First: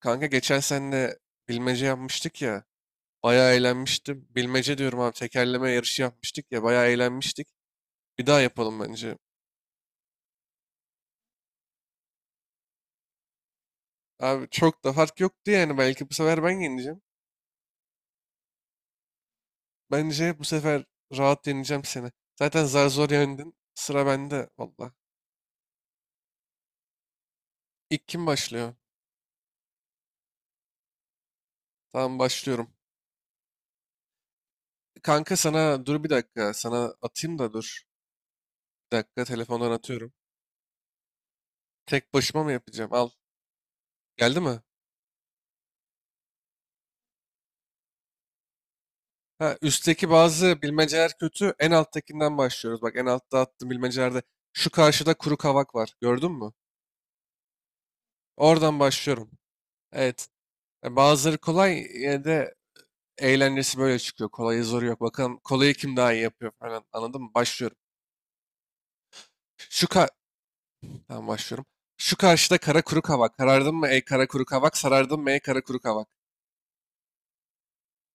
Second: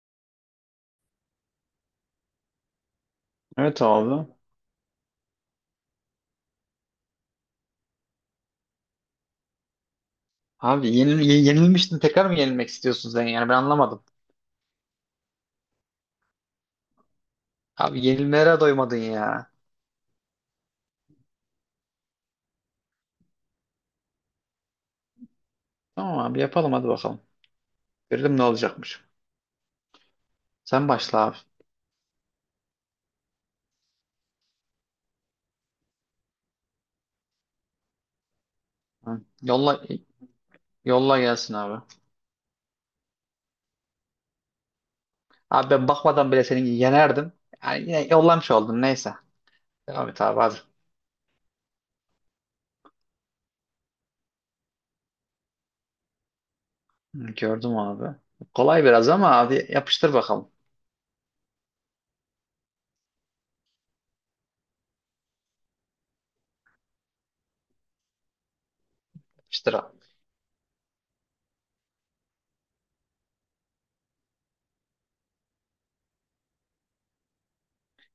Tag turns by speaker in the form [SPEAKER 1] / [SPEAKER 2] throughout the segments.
[SPEAKER 1] Kanka geçen seninle bilmece yapmıştık ya. Bayağı
[SPEAKER 2] Evet
[SPEAKER 1] eğlenmiştim.
[SPEAKER 2] abi.
[SPEAKER 1] Bilmece diyorum abi tekerleme yarışı yapmıştık ya. Bayağı eğlenmiştik. Bir daha yapalım bence.
[SPEAKER 2] Abi yenilmiştin tekrar mı yenilmek istiyorsun sen yani ben anlamadım.
[SPEAKER 1] Abi çok da fark yoktu yani. Belki bu sefer ben yeneceğim.
[SPEAKER 2] Abi yenilmelere doymadın ya.
[SPEAKER 1] Bence bu sefer rahat yeneceğim seni. Zaten zar zor yendin. Sıra bende valla.
[SPEAKER 2] Tamam abi yapalım hadi bakalım.
[SPEAKER 1] İlk kim
[SPEAKER 2] Görelim ne
[SPEAKER 1] başlıyor?
[SPEAKER 2] olacakmış. Sen başla abi.
[SPEAKER 1] Tamam başlıyorum. Kanka sana dur bir dakika. Sana atayım da dur. Bir
[SPEAKER 2] Hı.
[SPEAKER 1] dakika telefondan
[SPEAKER 2] Yolla
[SPEAKER 1] atıyorum.
[SPEAKER 2] yolla gelsin abi.
[SPEAKER 1] Tek başıma mı yapacağım? Al. Geldi mi?
[SPEAKER 2] Abi ben bakmadan bile seni yenerdim. Yani yine yollamış oldun neyse.
[SPEAKER 1] Ha,
[SPEAKER 2] Devam
[SPEAKER 1] üstteki
[SPEAKER 2] et abi hadi.
[SPEAKER 1] bazı bilmeceler kötü. En alttakinden başlıyoruz. Bak en altta attığım bilmecelerde şu karşıda kuru kavak var. Gördün mü?
[SPEAKER 2] Hı, gördüm abi.
[SPEAKER 1] Oradan
[SPEAKER 2] Kolay biraz
[SPEAKER 1] başlıyorum.
[SPEAKER 2] ama abi yapıştır
[SPEAKER 1] Evet.
[SPEAKER 2] bakalım.
[SPEAKER 1] Bazıları kolay yine de eğlencesi böyle çıkıyor. Kolayı zoru yok. Bakalım kolayı kim daha iyi yapıyor falan. Anladın mı? Başlıyorum.
[SPEAKER 2] Yapıştır
[SPEAKER 1] Şu
[SPEAKER 2] abi.
[SPEAKER 1] ka Tamam başlıyorum. Şu karşıda kara kuru kavak. Karardın mı ey kara kuru kavak? Sarardın mı ey kara kuru kavak?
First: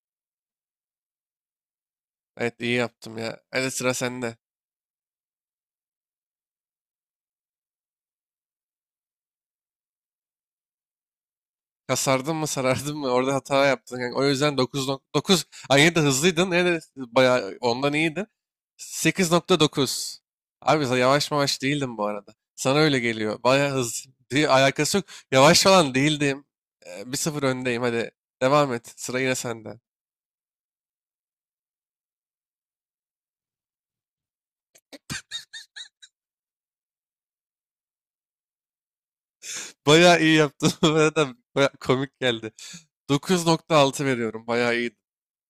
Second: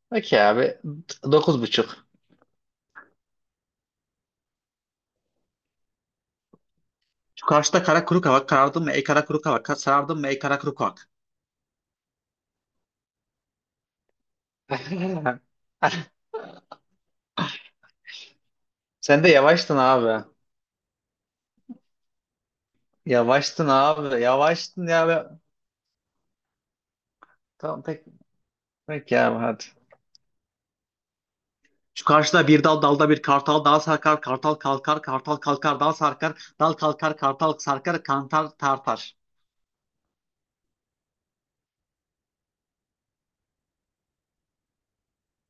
[SPEAKER 2] Peki abi. 9,5.
[SPEAKER 1] Evet iyi yaptım ya. Hadi sıra sende.
[SPEAKER 2] Şu karşıda kara kuru kavak karardın mı ey kara kuru kavak? Sarardın mı ey kara kuru kavak?
[SPEAKER 1] Kasardın mı sarardın mı orada hata yaptın. Yani o yüzden 9.9 ay yine de hızlıydın yine de bayağı ondan iyiydin.
[SPEAKER 2] Sen de
[SPEAKER 1] Sekiz nokta
[SPEAKER 2] yavaştın
[SPEAKER 1] dokuz.
[SPEAKER 2] abi.
[SPEAKER 1] Abi sen yavaş yavaş değildim bu arada. Sana öyle geliyor.
[SPEAKER 2] Yavaştın
[SPEAKER 1] Bayağı hızlı
[SPEAKER 2] abi.
[SPEAKER 1] diye
[SPEAKER 2] Yavaştın
[SPEAKER 1] alakası yok.
[SPEAKER 2] ya. Be.
[SPEAKER 1] Yavaş falan değildim. 1-0 öndeyim
[SPEAKER 2] Tamam pek,
[SPEAKER 1] hadi. Devam et.
[SPEAKER 2] pek
[SPEAKER 1] Sıra yine
[SPEAKER 2] ya hadi.
[SPEAKER 1] sende.
[SPEAKER 2] Şu karşıda bir dal dalda bir kartal dal sarkar, kartal kalkar, kartal kalkar dal sarkar, dal kalkar, kartal sarkar, kantar tartar.
[SPEAKER 1] Bayağı iyi yaptın. Bu arada bayağı komik geldi. Dokuz nokta altı veriyorum. Bayağı iyi.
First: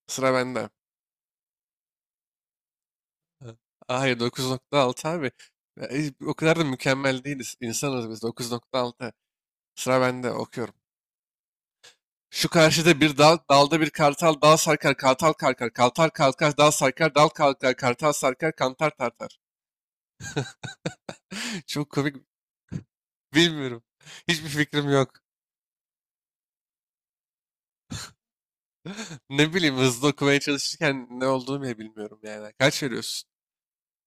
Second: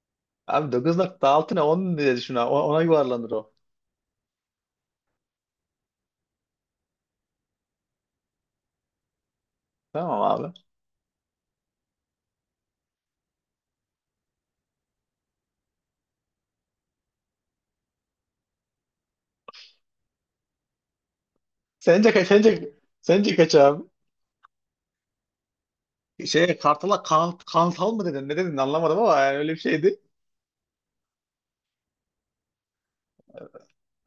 [SPEAKER 1] Sıra bende.
[SPEAKER 2] Abi 9.6 ne 10 diye düşün abi. Ona yuvarlanır o.
[SPEAKER 1] Ha. Hayır 9.6 abi. O kadar da mükemmel değiliz. İnsanız biz, dokuz nokta altı. Sıra
[SPEAKER 2] Tamam
[SPEAKER 1] bende
[SPEAKER 2] abi.
[SPEAKER 1] okuyorum. Şu karşıda bir dal, dalda bir kartal, dal sarkar, kartal kalkar, kartal kalkar, dal sarkar, dal kalkar, kartal sarkar, kantar tartar. Çok
[SPEAKER 2] Sence
[SPEAKER 1] komik,
[SPEAKER 2] kaç? Sence kaç
[SPEAKER 1] bilmiyorum.
[SPEAKER 2] abi?
[SPEAKER 1] Hiçbir fikrim yok.
[SPEAKER 2] Şey kartala kan kantal mı dedin? Ne dedin anlamadım ama yani öyle
[SPEAKER 1] Ne
[SPEAKER 2] bir
[SPEAKER 1] bileyim
[SPEAKER 2] şeydi.
[SPEAKER 1] hızlı okumaya çalışırken ne olduğunu bile bilmiyorum yani. Kaç veriyorsun?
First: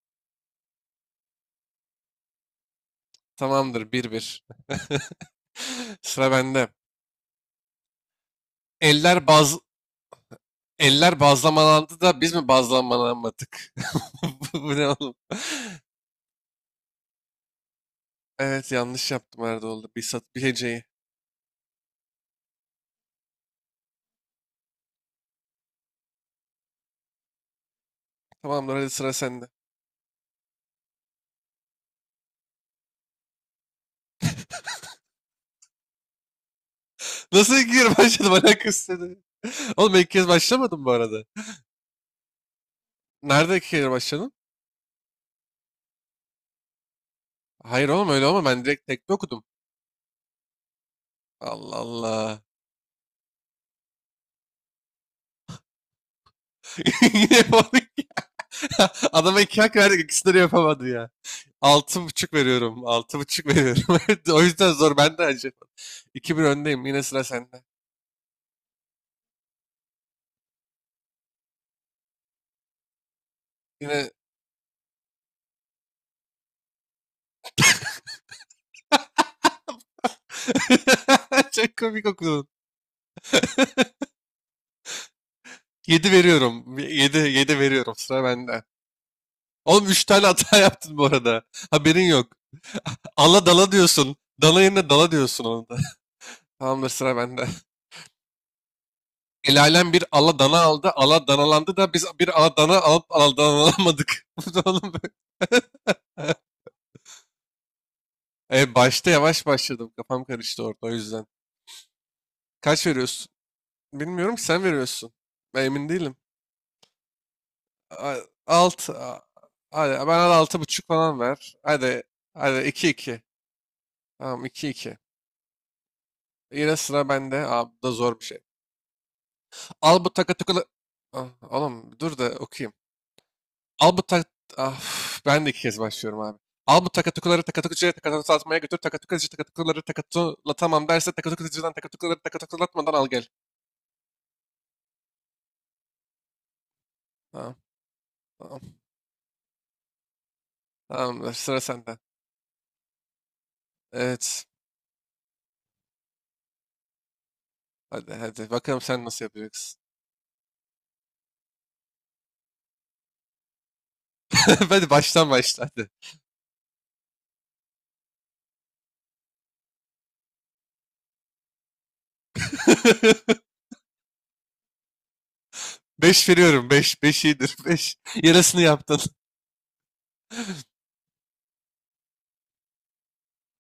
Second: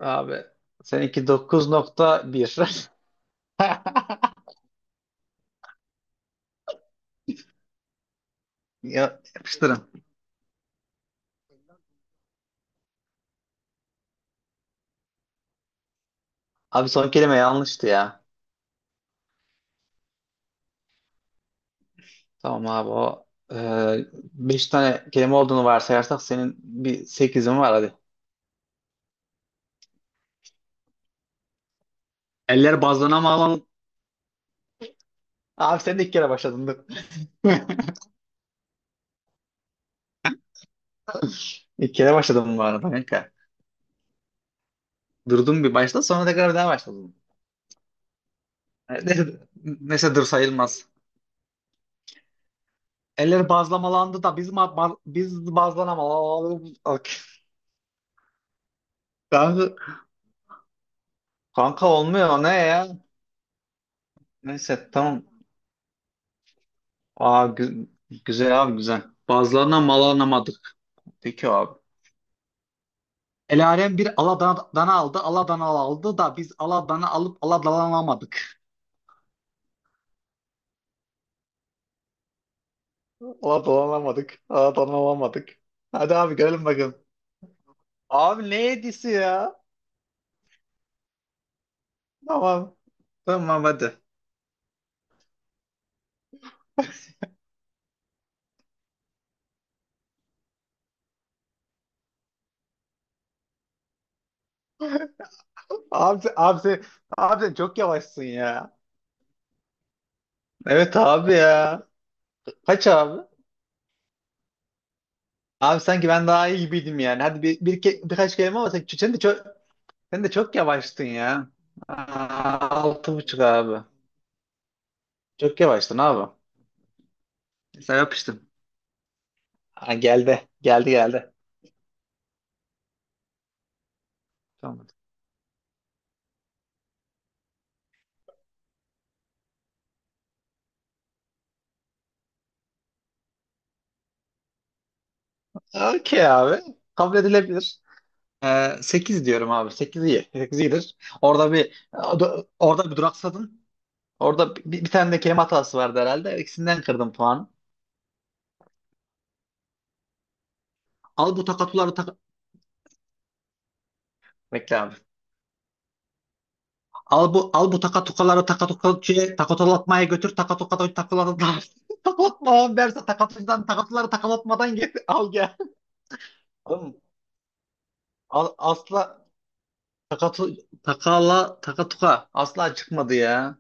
[SPEAKER 2] Abi seninki 9.1.
[SPEAKER 1] Tamamdır, bir bir. Sıra bende.
[SPEAKER 2] Ya
[SPEAKER 1] Eller baz
[SPEAKER 2] yapıştırın.
[SPEAKER 1] Eller bazlamalandı da biz mi bazlamalanmadık? Bu ne oğlum?
[SPEAKER 2] Abi son kelime yanlıştı ya.
[SPEAKER 1] Evet yanlış yaptım herhalde oldu. Bir sat bir heceyi.
[SPEAKER 2] Tamam abi o e, beş tane kelime olduğunu varsayarsak senin bir sekizin var hadi.
[SPEAKER 1] Tamamdır hadi sıra sende.
[SPEAKER 2] Eller bazlana mı alalım? Abi sen de ilk kere başladın dur.
[SPEAKER 1] Nasıl iki kere başladım, alakası seni. Oğlum ben ilk kez başlamadım bu arada.
[SPEAKER 2] İlk kere başladım bu arada kanka.
[SPEAKER 1] Nerede iki kere başladın?
[SPEAKER 2] Durdum bir başta sonra tekrar bir daha başladım.
[SPEAKER 1] Hayır oğlum öyle olma, ben direkt
[SPEAKER 2] E,
[SPEAKER 1] tekte
[SPEAKER 2] Neyse,
[SPEAKER 1] okudum.
[SPEAKER 2] neyse, dur sayılmaz.
[SPEAKER 1] Allah Allah.
[SPEAKER 2] Eller bazlamalandı da biz biz bazlanamalandık.
[SPEAKER 1] Yine yapamadık ya. Adama iki hak
[SPEAKER 2] Kanka,
[SPEAKER 1] verdik, ikisini de yapamadı ya.
[SPEAKER 2] kanka,
[SPEAKER 1] Altı
[SPEAKER 2] olmuyor
[SPEAKER 1] buçuk
[SPEAKER 2] o ne
[SPEAKER 1] veriyorum.
[SPEAKER 2] ya?
[SPEAKER 1] Altı buçuk veriyorum. O yüzden
[SPEAKER 2] Neyse
[SPEAKER 1] zor, ben de
[SPEAKER 2] tamam.
[SPEAKER 1] acı. İki bir öndeyim yine, sıra
[SPEAKER 2] Aa,
[SPEAKER 1] sende.
[SPEAKER 2] gü- güzel abi güzel. Bazlarına malanamadık. Peki abi. Elarem
[SPEAKER 1] Yine
[SPEAKER 2] bir Aladana aldı. Aladana aldı da biz Aladana alıp Aladanalamadık.
[SPEAKER 1] çok komik okudun.
[SPEAKER 2] Aladanalamadık. Aladanalamadık.
[SPEAKER 1] Yedi
[SPEAKER 2] Hadi abi görelim
[SPEAKER 1] veriyorum.
[SPEAKER 2] bakalım.
[SPEAKER 1] Yedi, yedi veriyorum, sıra
[SPEAKER 2] Abi ne
[SPEAKER 1] bende.
[SPEAKER 2] hediyesi ya?
[SPEAKER 1] Oğlum üç tane hata yaptın bu arada. Haberin yok.
[SPEAKER 2] Tamam.
[SPEAKER 1] Ala
[SPEAKER 2] Tamam
[SPEAKER 1] dala
[SPEAKER 2] hadi.
[SPEAKER 1] diyorsun. Dala yerine dala diyorsun onu da. Tamamdır sıra bende. El alem bir ala dana aldı. Ala danalandı da biz bir ala dana alıp ala danalamadık. Bu da oğlum böyle.
[SPEAKER 2] Abi, sen- abi, sen- Abi sen çok yavaşsın ya.
[SPEAKER 1] Başta yavaş başladım. Kafam karıştı orada o
[SPEAKER 2] Evet
[SPEAKER 1] yüzden.
[SPEAKER 2] abi ya.
[SPEAKER 1] Kaç
[SPEAKER 2] Kaç abi?
[SPEAKER 1] veriyorsun? Bilmiyorum ki, sen veriyorsun. Ben
[SPEAKER 2] Abi
[SPEAKER 1] emin
[SPEAKER 2] sanki
[SPEAKER 1] değilim.
[SPEAKER 2] ben daha iyi gibiydim yani. Hadi
[SPEAKER 1] A-
[SPEAKER 2] birkaç kelime ama
[SPEAKER 1] Alt. a- Hadi ben
[SPEAKER 2] sen
[SPEAKER 1] al,
[SPEAKER 2] de çok
[SPEAKER 1] altı buçuk
[SPEAKER 2] yavaştın
[SPEAKER 1] falan
[SPEAKER 2] ya.
[SPEAKER 1] ver. Hadi. Hadi iki
[SPEAKER 2] Altı
[SPEAKER 1] iki.
[SPEAKER 2] buçuk abi.
[SPEAKER 1] Tamam iki iki.
[SPEAKER 2] Çok yavaştın abi.
[SPEAKER 1] Yine sıra bende. Abi bu da
[SPEAKER 2] Sen
[SPEAKER 1] zor bir şey.
[SPEAKER 2] yapıştın. Ha,
[SPEAKER 1] Al bu takı
[SPEAKER 2] geldi.
[SPEAKER 1] takılı.
[SPEAKER 2] Geldi geldi.
[SPEAKER 1] Oğlum dur da okuyayım. Al bu tak... Ah,
[SPEAKER 2] Tamam.
[SPEAKER 1] Ben de iki kez başlıyorum abi. Al bu takatukuları takatukucuya takatukulatmaya götür. Takatukucu takatukuları takatulatamam derse takatukucudan takatukuları takatukulatmadan al gel.
[SPEAKER 2] Okey abi. Kabul
[SPEAKER 1] Tamam,
[SPEAKER 2] edilebilir.
[SPEAKER 1] tamam.
[SPEAKER 2] 8 diyorum abi. Sekiz iyi. Sekiz iyidir.
[SPEAKER 1] Tamamdır,
[SPEAKER 2] Orada
[SPEAKER 1] sıra
[SPEAKER 2] bir
[SPEAKER 1] sende.
[SPEAKER 2] Orada bir duraksadın.
[SPEAKER 1] Evet.
[SPEAKER 2] Orada bir tane de kelime hatası vardı herhalde. İkisinden kırdım puanı.
[SPEAKER 1] Hadi hadi bakalım sen nasıl yapacaksın.
[SPEAKER 2] Al bu takatuları tak... Bekle
[SPEAKER 1] Hadi
[SPEAKER 2] abi.
[SPEAKER 1] baştan başla hadi.
[SPEAKER 2] Al bu takatukaları takatukaçıya takatulatmaya götür takatukadan takatulatma. Takatulatma abi verse takatucudan takatuları takalatmadan gel al gel.
[SPEAKER 1] 5 veriyorum.
[SPEAKER 2] Oğlum,
[SPEAKER 1] Beş, 5 iyidir. Beş.
[SPEAKER 2] Al,
[SPEAKER 1] Yarısını yaptın.
[SPEAKER 2] asla takatu takala takatuka asla çıkmadı ya.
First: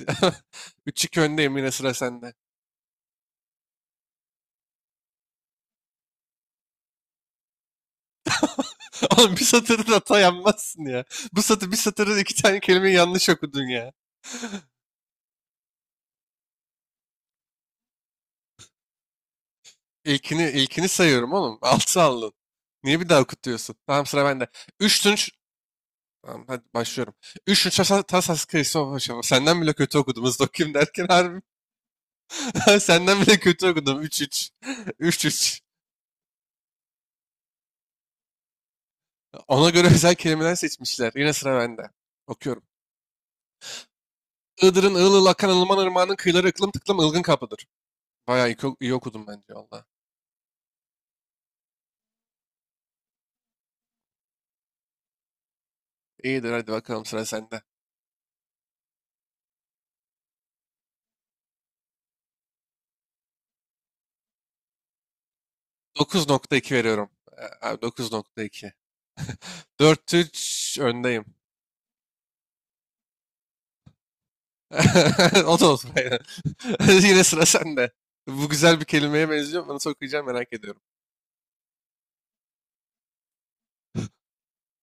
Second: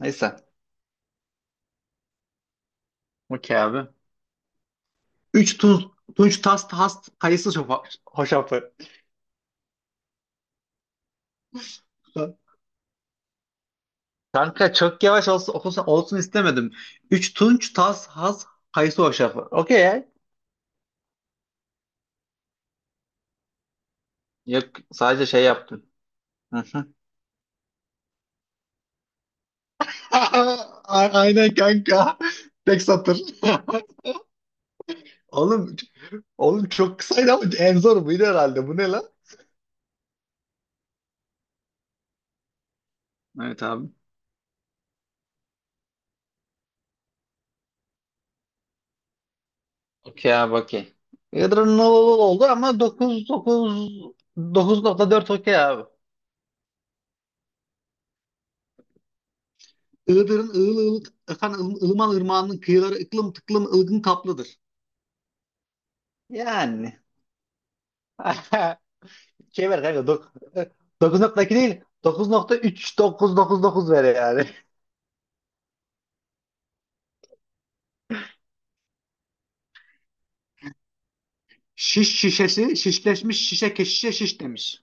[SPEAKER 2] Neyse.
[SPEAKER 1] 3-2 öndeyim yine, sıra sende.
[SPEAKER 2] Okey abi. 3 Tunç Tast Hast kayısı hoşafı.
[SPEAKER 1] Oğlum bir satırda hata yapmazsın ya. Bu satır, bir satırda iki tane kelimeyi yanlış okudun ya.
[SPEAKER 2] Kanka çok yavaş olsun istemedim. 3 Tunç Tas Has kayısı hoşafı. Okey ya.
[SPEAKER 1] İlkini, ilkini sayıyorum oğlum. Altı aldın. Niye bir daha okutuyorsun? Tamam sıra bende.
[SPEAKER 2] Yok
[SPEAKER 1] Üç
[SPEAKER 2] sadece
[SPEAKER 1] tunç...
[SPEAKER 2] şey yaptım.
[SPEAKER 1] Tamam
[SPEAKER 2] Hı
[SPEAKER 1] hadi
[SPEAKER 2] hı.
[SPEAKER 1] başlıyorum. Üç tunç tasa tasas kıyısı başa. Senden bile kötü okudum. Hızlı okuyayım derken harbi.
[SPEAKER 2] Aynen kanka. Tek satır.
[SPEAKER 1] Senden bile kötü okudum. Üç üç. Üç üç.
[SPEAKER 2] Oğlum Oğlum çok kısaydı ama en zor buydu herhalde. Bu ne lan?
[SPEAKER 1] Ona göre özel kelimeler seçmişler. Yine sıra bende. Okuyorum.
[SPEAKER 2] Evet abi.
[SPEAKER 1] Iğdır'ın ığıl ığıl akan ılıman ırmağının kıyıları ıklım tıklım ılgın kapıdır. Bayağı iyi, oku- iyi okudum bence valla.
[SPEAKER 2] Okey abi okey. Yadırın oldu ama dokuz dokuz 9,4 okey abi.
[SPEAKER 1] İyidir hadi bakalım sıra sende.
[SPEAKER 2] Iğdır'ın ığıl ığıl efendim, Ilıman Irmağı'nın kıyıları ıklım tıklım ılgın kaplıdır.
[SPEAKER 1] Dokuz nokta iki
[SPEAKER 2] Yani.
[SPEAKER 1] veriyorum. Abi dokuz nokta iki,
[SPEAKER 2] Şey ver kanka.
[SPEAKER 1] dört üç öndeyim.
[SPEAKER 2] 9.2 değil. 9,3 dokuz dokuz dokuz ver yani.
[SPEAKER 1] O da olsun. Aynen. Yine sıra sende. Bu güzel bir kelimeye benziyor. Bunu nasıl okuyacağım merak ediyorum.
[SPEAKER 2] Şiş şişesi şişleşmiş şişe keşişe şiş demiş.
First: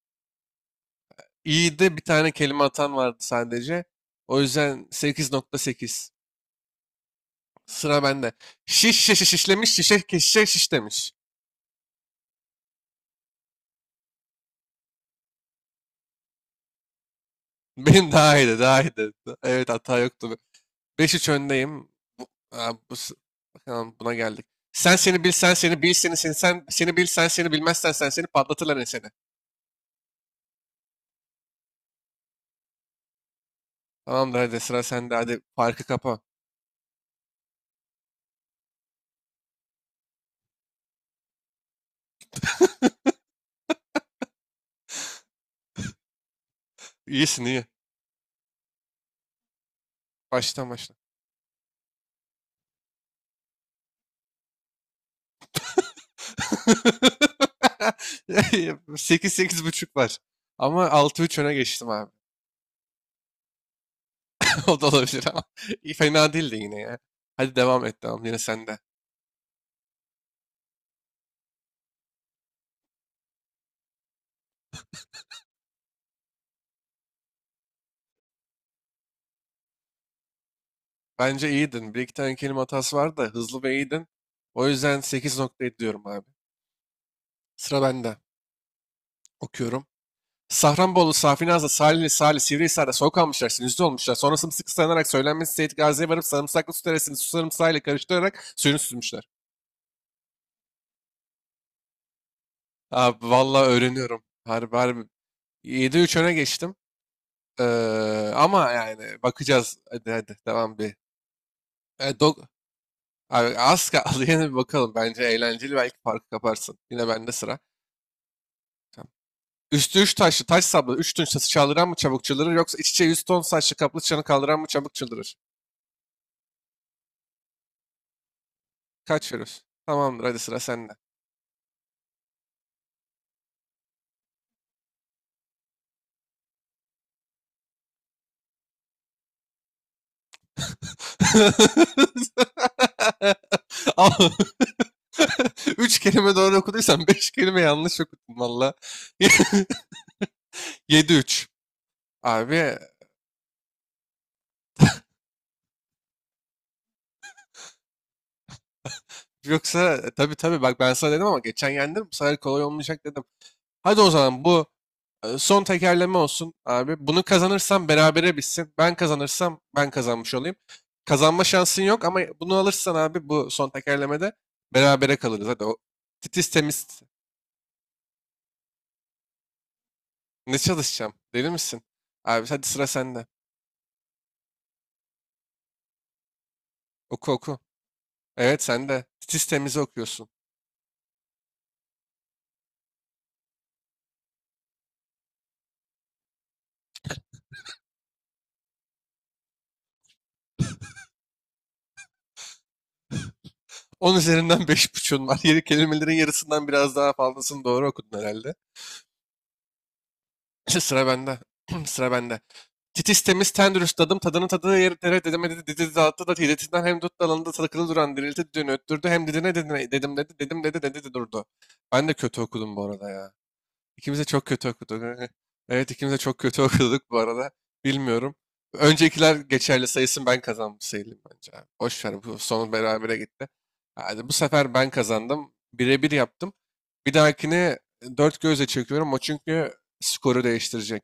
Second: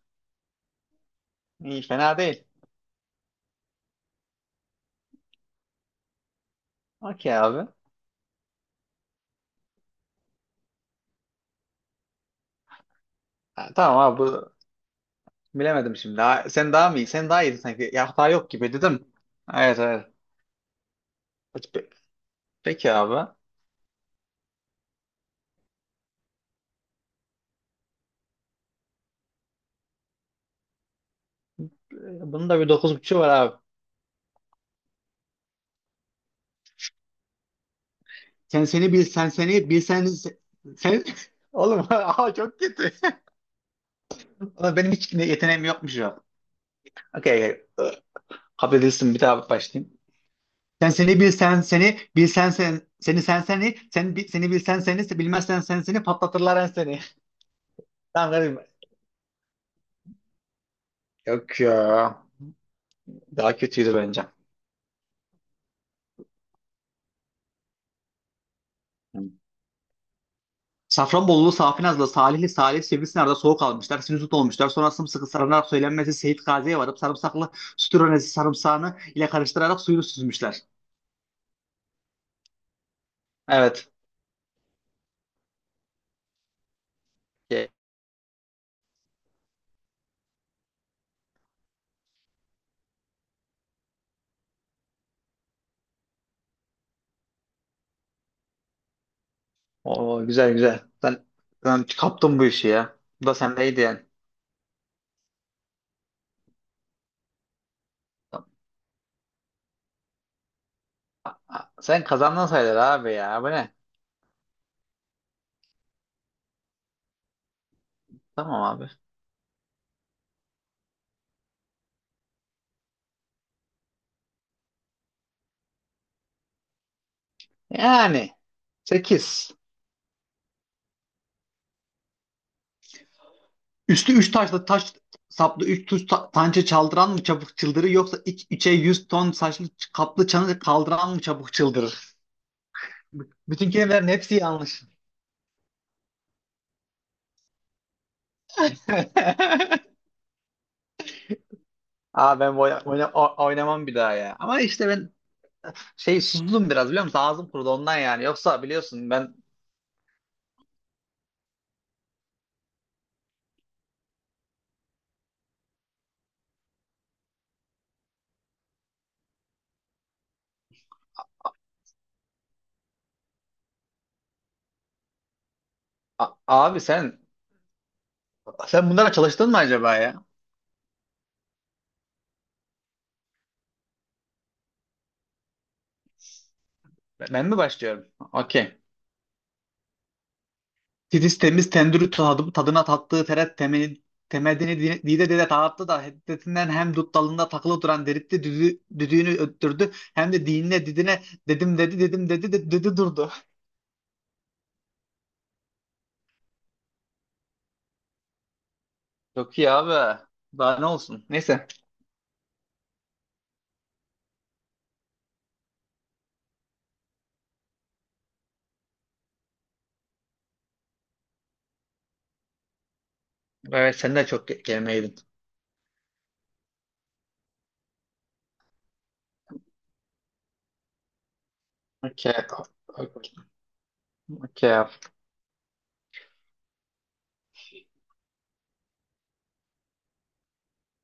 [SPEAKER 1] İyi
[SPEAKER 2] İyi
[SPEAKER 1] de bir
[SPEAKER 2] fena
[SPEAKER 1] tane
[SPEAKER 2] değil.
[SPEAKER 1] kelime atan vardı sadece. O yüzden sekiz nokta sekiz.
[SPEAKER 2] Okey abi.
[SPEAKER 1] Sıra bende. Şiş şişe şişlemiş şişe ke- şişe şiş demiş.
[SPEAKER 2] Ha, tamam abi bu bilemedim şimdi. Ha, sen daha mı iyi? Sen daha iyiydin sanki. Ya
[SPEAKER 1] Benim
[SPEAKER 2] hata
[SPEAKER 1] daha
[SPEAKER 2] yok
[SPEAKER 1] iyiydi,
[SPEAKER 2] gibi
[SPEAKER 1] daha
[SPEAKER 2] dedim.
[SPEAKER 1] iyiydi. Evet
[SPEAKER 2] Evet
[SPEAKER 1] hata
[SPEAKER 2] evet.
[SPEAKER 1] yoktu. Beş üç öndeyim.
[SPEAKER 2] Pe-
[SPEAKER 1] Bu, aa,
[SPEAKER 2] Peki
[SPEAKER 1] bu s-
[SPEAKER 2] abi.
[SPEAKER 1] Bakalım buna geldik. Sen seni bil sen seni bil seni seni sen seni bil sen seni bilmezsen sen seni patlatırlar seni.
[SPEAKER 2] Ee, Bunun da bir 9.5'u var abi.
[SPEAKER 1] Tamamdır hadi sıra sende, hadi farkı kapa.
[SPEAKER 2] Sen seni bil sen seni bilsen sen oğlum çok kötü. Oğlum benim hiç yeteneğim yokmuş ya.
[SPEAKER 1] İyisin,
[SPEAKER 2] Okey.
[SPEAKER 1] iyi.
[SPEAKER 2] Okey. Kabul edilsin bir daha başlayayım.
[SPEAKER 1] Baştan
[SPEAKER 2] Sen
[SPEAKER 1] başla.
[SPEAKER 2] seni bilsen seni bilsen sen seni sen seni sen seni bilsen seni bilmezsen sen seni patlatırlar en seni. Tamam kardeşim.
[SPEAKER 1] 8, 8 buçuk var. Ama 6 3 öne
[SPEAKER 2] Yok ya.
[SPEAKER 1] geçtim abi.
[SPEAKER 2] Daha kötüydü bence.
[SPEAKER 1] O da olabilir ama. İyi, fena değildi yine ya. Hadi devam et, tamam yine sende.
[SPEAKER 2] Hı. Safranbolulu, Safinazlı, Salihli, Salih, Sivrisinar'da soğuk almışlar, sinüzit olmuşlar. Sonra sımsıkı sarımlar söylenmesi Seyit Gazi'ye varıp sarımsaklı sütüronesi sarımsağını ile karıştırarak suyunu süzmüşler.
[SPEAKER 1] Bence iyiydin. Bir iki tane kelime hatası vardı da hızlı ve
[SPEAKER 2] Evet.
[SPEAKER 1] iyiydin. O yüzden sekiz nokta ediyorum abi.
[SPEAKER 2] Ye-
[SPEAKER 1] Sıra bende. Okuyorum. Safranbolu, Safinaz'la, Salihli, Salih, Sivrihisar'da soğuk almışlar, sinüzde olmuşlar. Sonra sımsıkı sarılarak söylenmesi Seyit Gazi'ye varıp sarımsaklı su teresini su sarımsağıyla karıştırarak suyunu süzmüşler.
[SPEAKER 2] Oo, güzel güzel. Sen kaptın bu işi ya. Bu
[SPEAKER 1] Abi
[SPEAKER 2] da
[SPEAKER 1] valla
[SPEAKER 2] sendeydi yani.
[SPEAKER 1] öğreniyorum. Harbi, harbi yedi üç öne geçtim. Ama yani bakacağız. Hadi hadi devam bir.
[SPEAKER 2] Ha, sen
[SPEAKER 1] E, dog...
[SPEAKER 2] kazandın sayılır abi ya. Bu
[SPEAKER 1] Abi,
[SPEAKER 2] ne?
[SPEAKER 1] az kaldı yine bir bakalım. Bence eğlenceli, belki farkı kaparsın. Yine bende sıra.
[SPEAKER 2] Tamam abi.
[SPEAKER 1] Tamam. Üstü 3 taşlı taş sablı 3 tunç taşı çaldıran mı çabuk çıldırır yoksa iç içe yüz ton saçlı kaplı çanı kaldıran mı çabuk çıldırır?
[SPEAKER 2] Yani
[SPEAKER 1] Kaç
[SPEAKER 2] 8.
[SPEAKER 1] veriyorsun? Tamamdır hadi sıra sende.
[SPEAKER 2] Üstü 3 taşlı taş saplı üç tuş tançe çaldıran mı çabuk çıldırır yoksa iç içe 100 ton saçlı kaplı çanı kaldıran mı çabuk çıldırır? Bütün kelimelerin
[SPEAKER 1] Al-
[SPEAKER 2] hepsi yanlış.
[SPEAKER 1] Üç kelime doğru okuduysan beş kelime yanlış okudun valla. Yedi üç.
[SPEAKER 2] Ben
[SPEAKER 1] Abi
[SPEAKER 2] oynamam bir daha ya. Ama işte ben şey sustum biraz biliyor musun? Ağzım kurudu ondan yani. Yoksa biliyorsun ben
[SPEAKER 1] yoksa tabii tabii, bak ben sana dedim ama geçen yendim, bu sefer kolay olmayacak dedim. Hadi o zaman bu son tekerleme olsun abi. Bunu kazanırsam berabere bitsin. Ben kazanırsam ben kazanmış olayım. Kazanma şansın yok ama bunu alırsan abi, bu son tekerlemede berabere kalırız. Hadi o
[SPEAKER 2] A-
[SPEAKER 1] titiz
[SPEAKER 2] abi
[SPEAKER 1] temiz,
[SPEAKER 2] sen bunlara çalıştın mı acaba ya?
[SPEAKER 1] ne çalışacağım deli misin? Abi hadi sıra sende. Oku
[SPEAKER 2] Ben mi
[SPEAKER 1] oku.
[SPEAKER 2] başlıyorum?
[SPEAKER 1] Evet
[SPEAKER 2] Okey.
[SPEAKER 1] sende. Titiz temizi okuyorsun.
[SPEAKER 2] Titiz temiz tendürü tadı, tadına tattığı teret temeli, temelini dide dide dağıttı da hiddetinden hem dut dalında takılı duran deritti düdüğünü öttürdü hem de dinine didine dedim dedi dedim dedi de, dedi durdu.
[SPEAKER 1] 10 üzerinden 5,5'un var. Yeri kelimelerin yarısından biraz daha fazlasını doğru okudun herhalde.
[SPEAKER 2] Çok iyi abi. Daha ne
[SPEAKER 1] Sıra
[SPEAKER 2] olsun.
[SPEAKER 1] bende.
[SPEAKER 2] Neyse.
[SPEAKER 1] Sıra bende. Titiz temiz ten dürüst adım tadının tadığı yeri dere dedemedi dedi dağıttı da hiletinden hem dut dalında takılı duran dirilti düğünü öttürdü hem didine dedine dedim dedi dedim dedi dedi dedi durdu. Ben de kötü okudum bu arada ya.
[SPEAKER 2] Evet sen
[SPEAKER 1] İkimiz de
[SPEAKER 2] de
[SPEAKER 1] çok
[SPEAKER 2] çok
[SPEAKER 1] kötü okuduk.
[SPEAKER 2] gerimeydin.
[SPEAKER 1] Evet ikimiz de çok kötü okuduk bu arada. Bilmiyorum. Öncekiler geçerli sayısın, ben kazanmış sayılım bence. Abi boş ver,
[SPEAKER 2] Okey.
[SPEAKER 1] bu son berabere
[SPEAKER 2] Okey.
[SPEAKER 1] gitti. Hadi bu sefer ben
[SPEAKER 2] Okey.
[SPEAKER 1] kazandım. Birebir yaptım. Bir dahakini dört gözle çekiyorum o, çünkü skoru değiştirecek.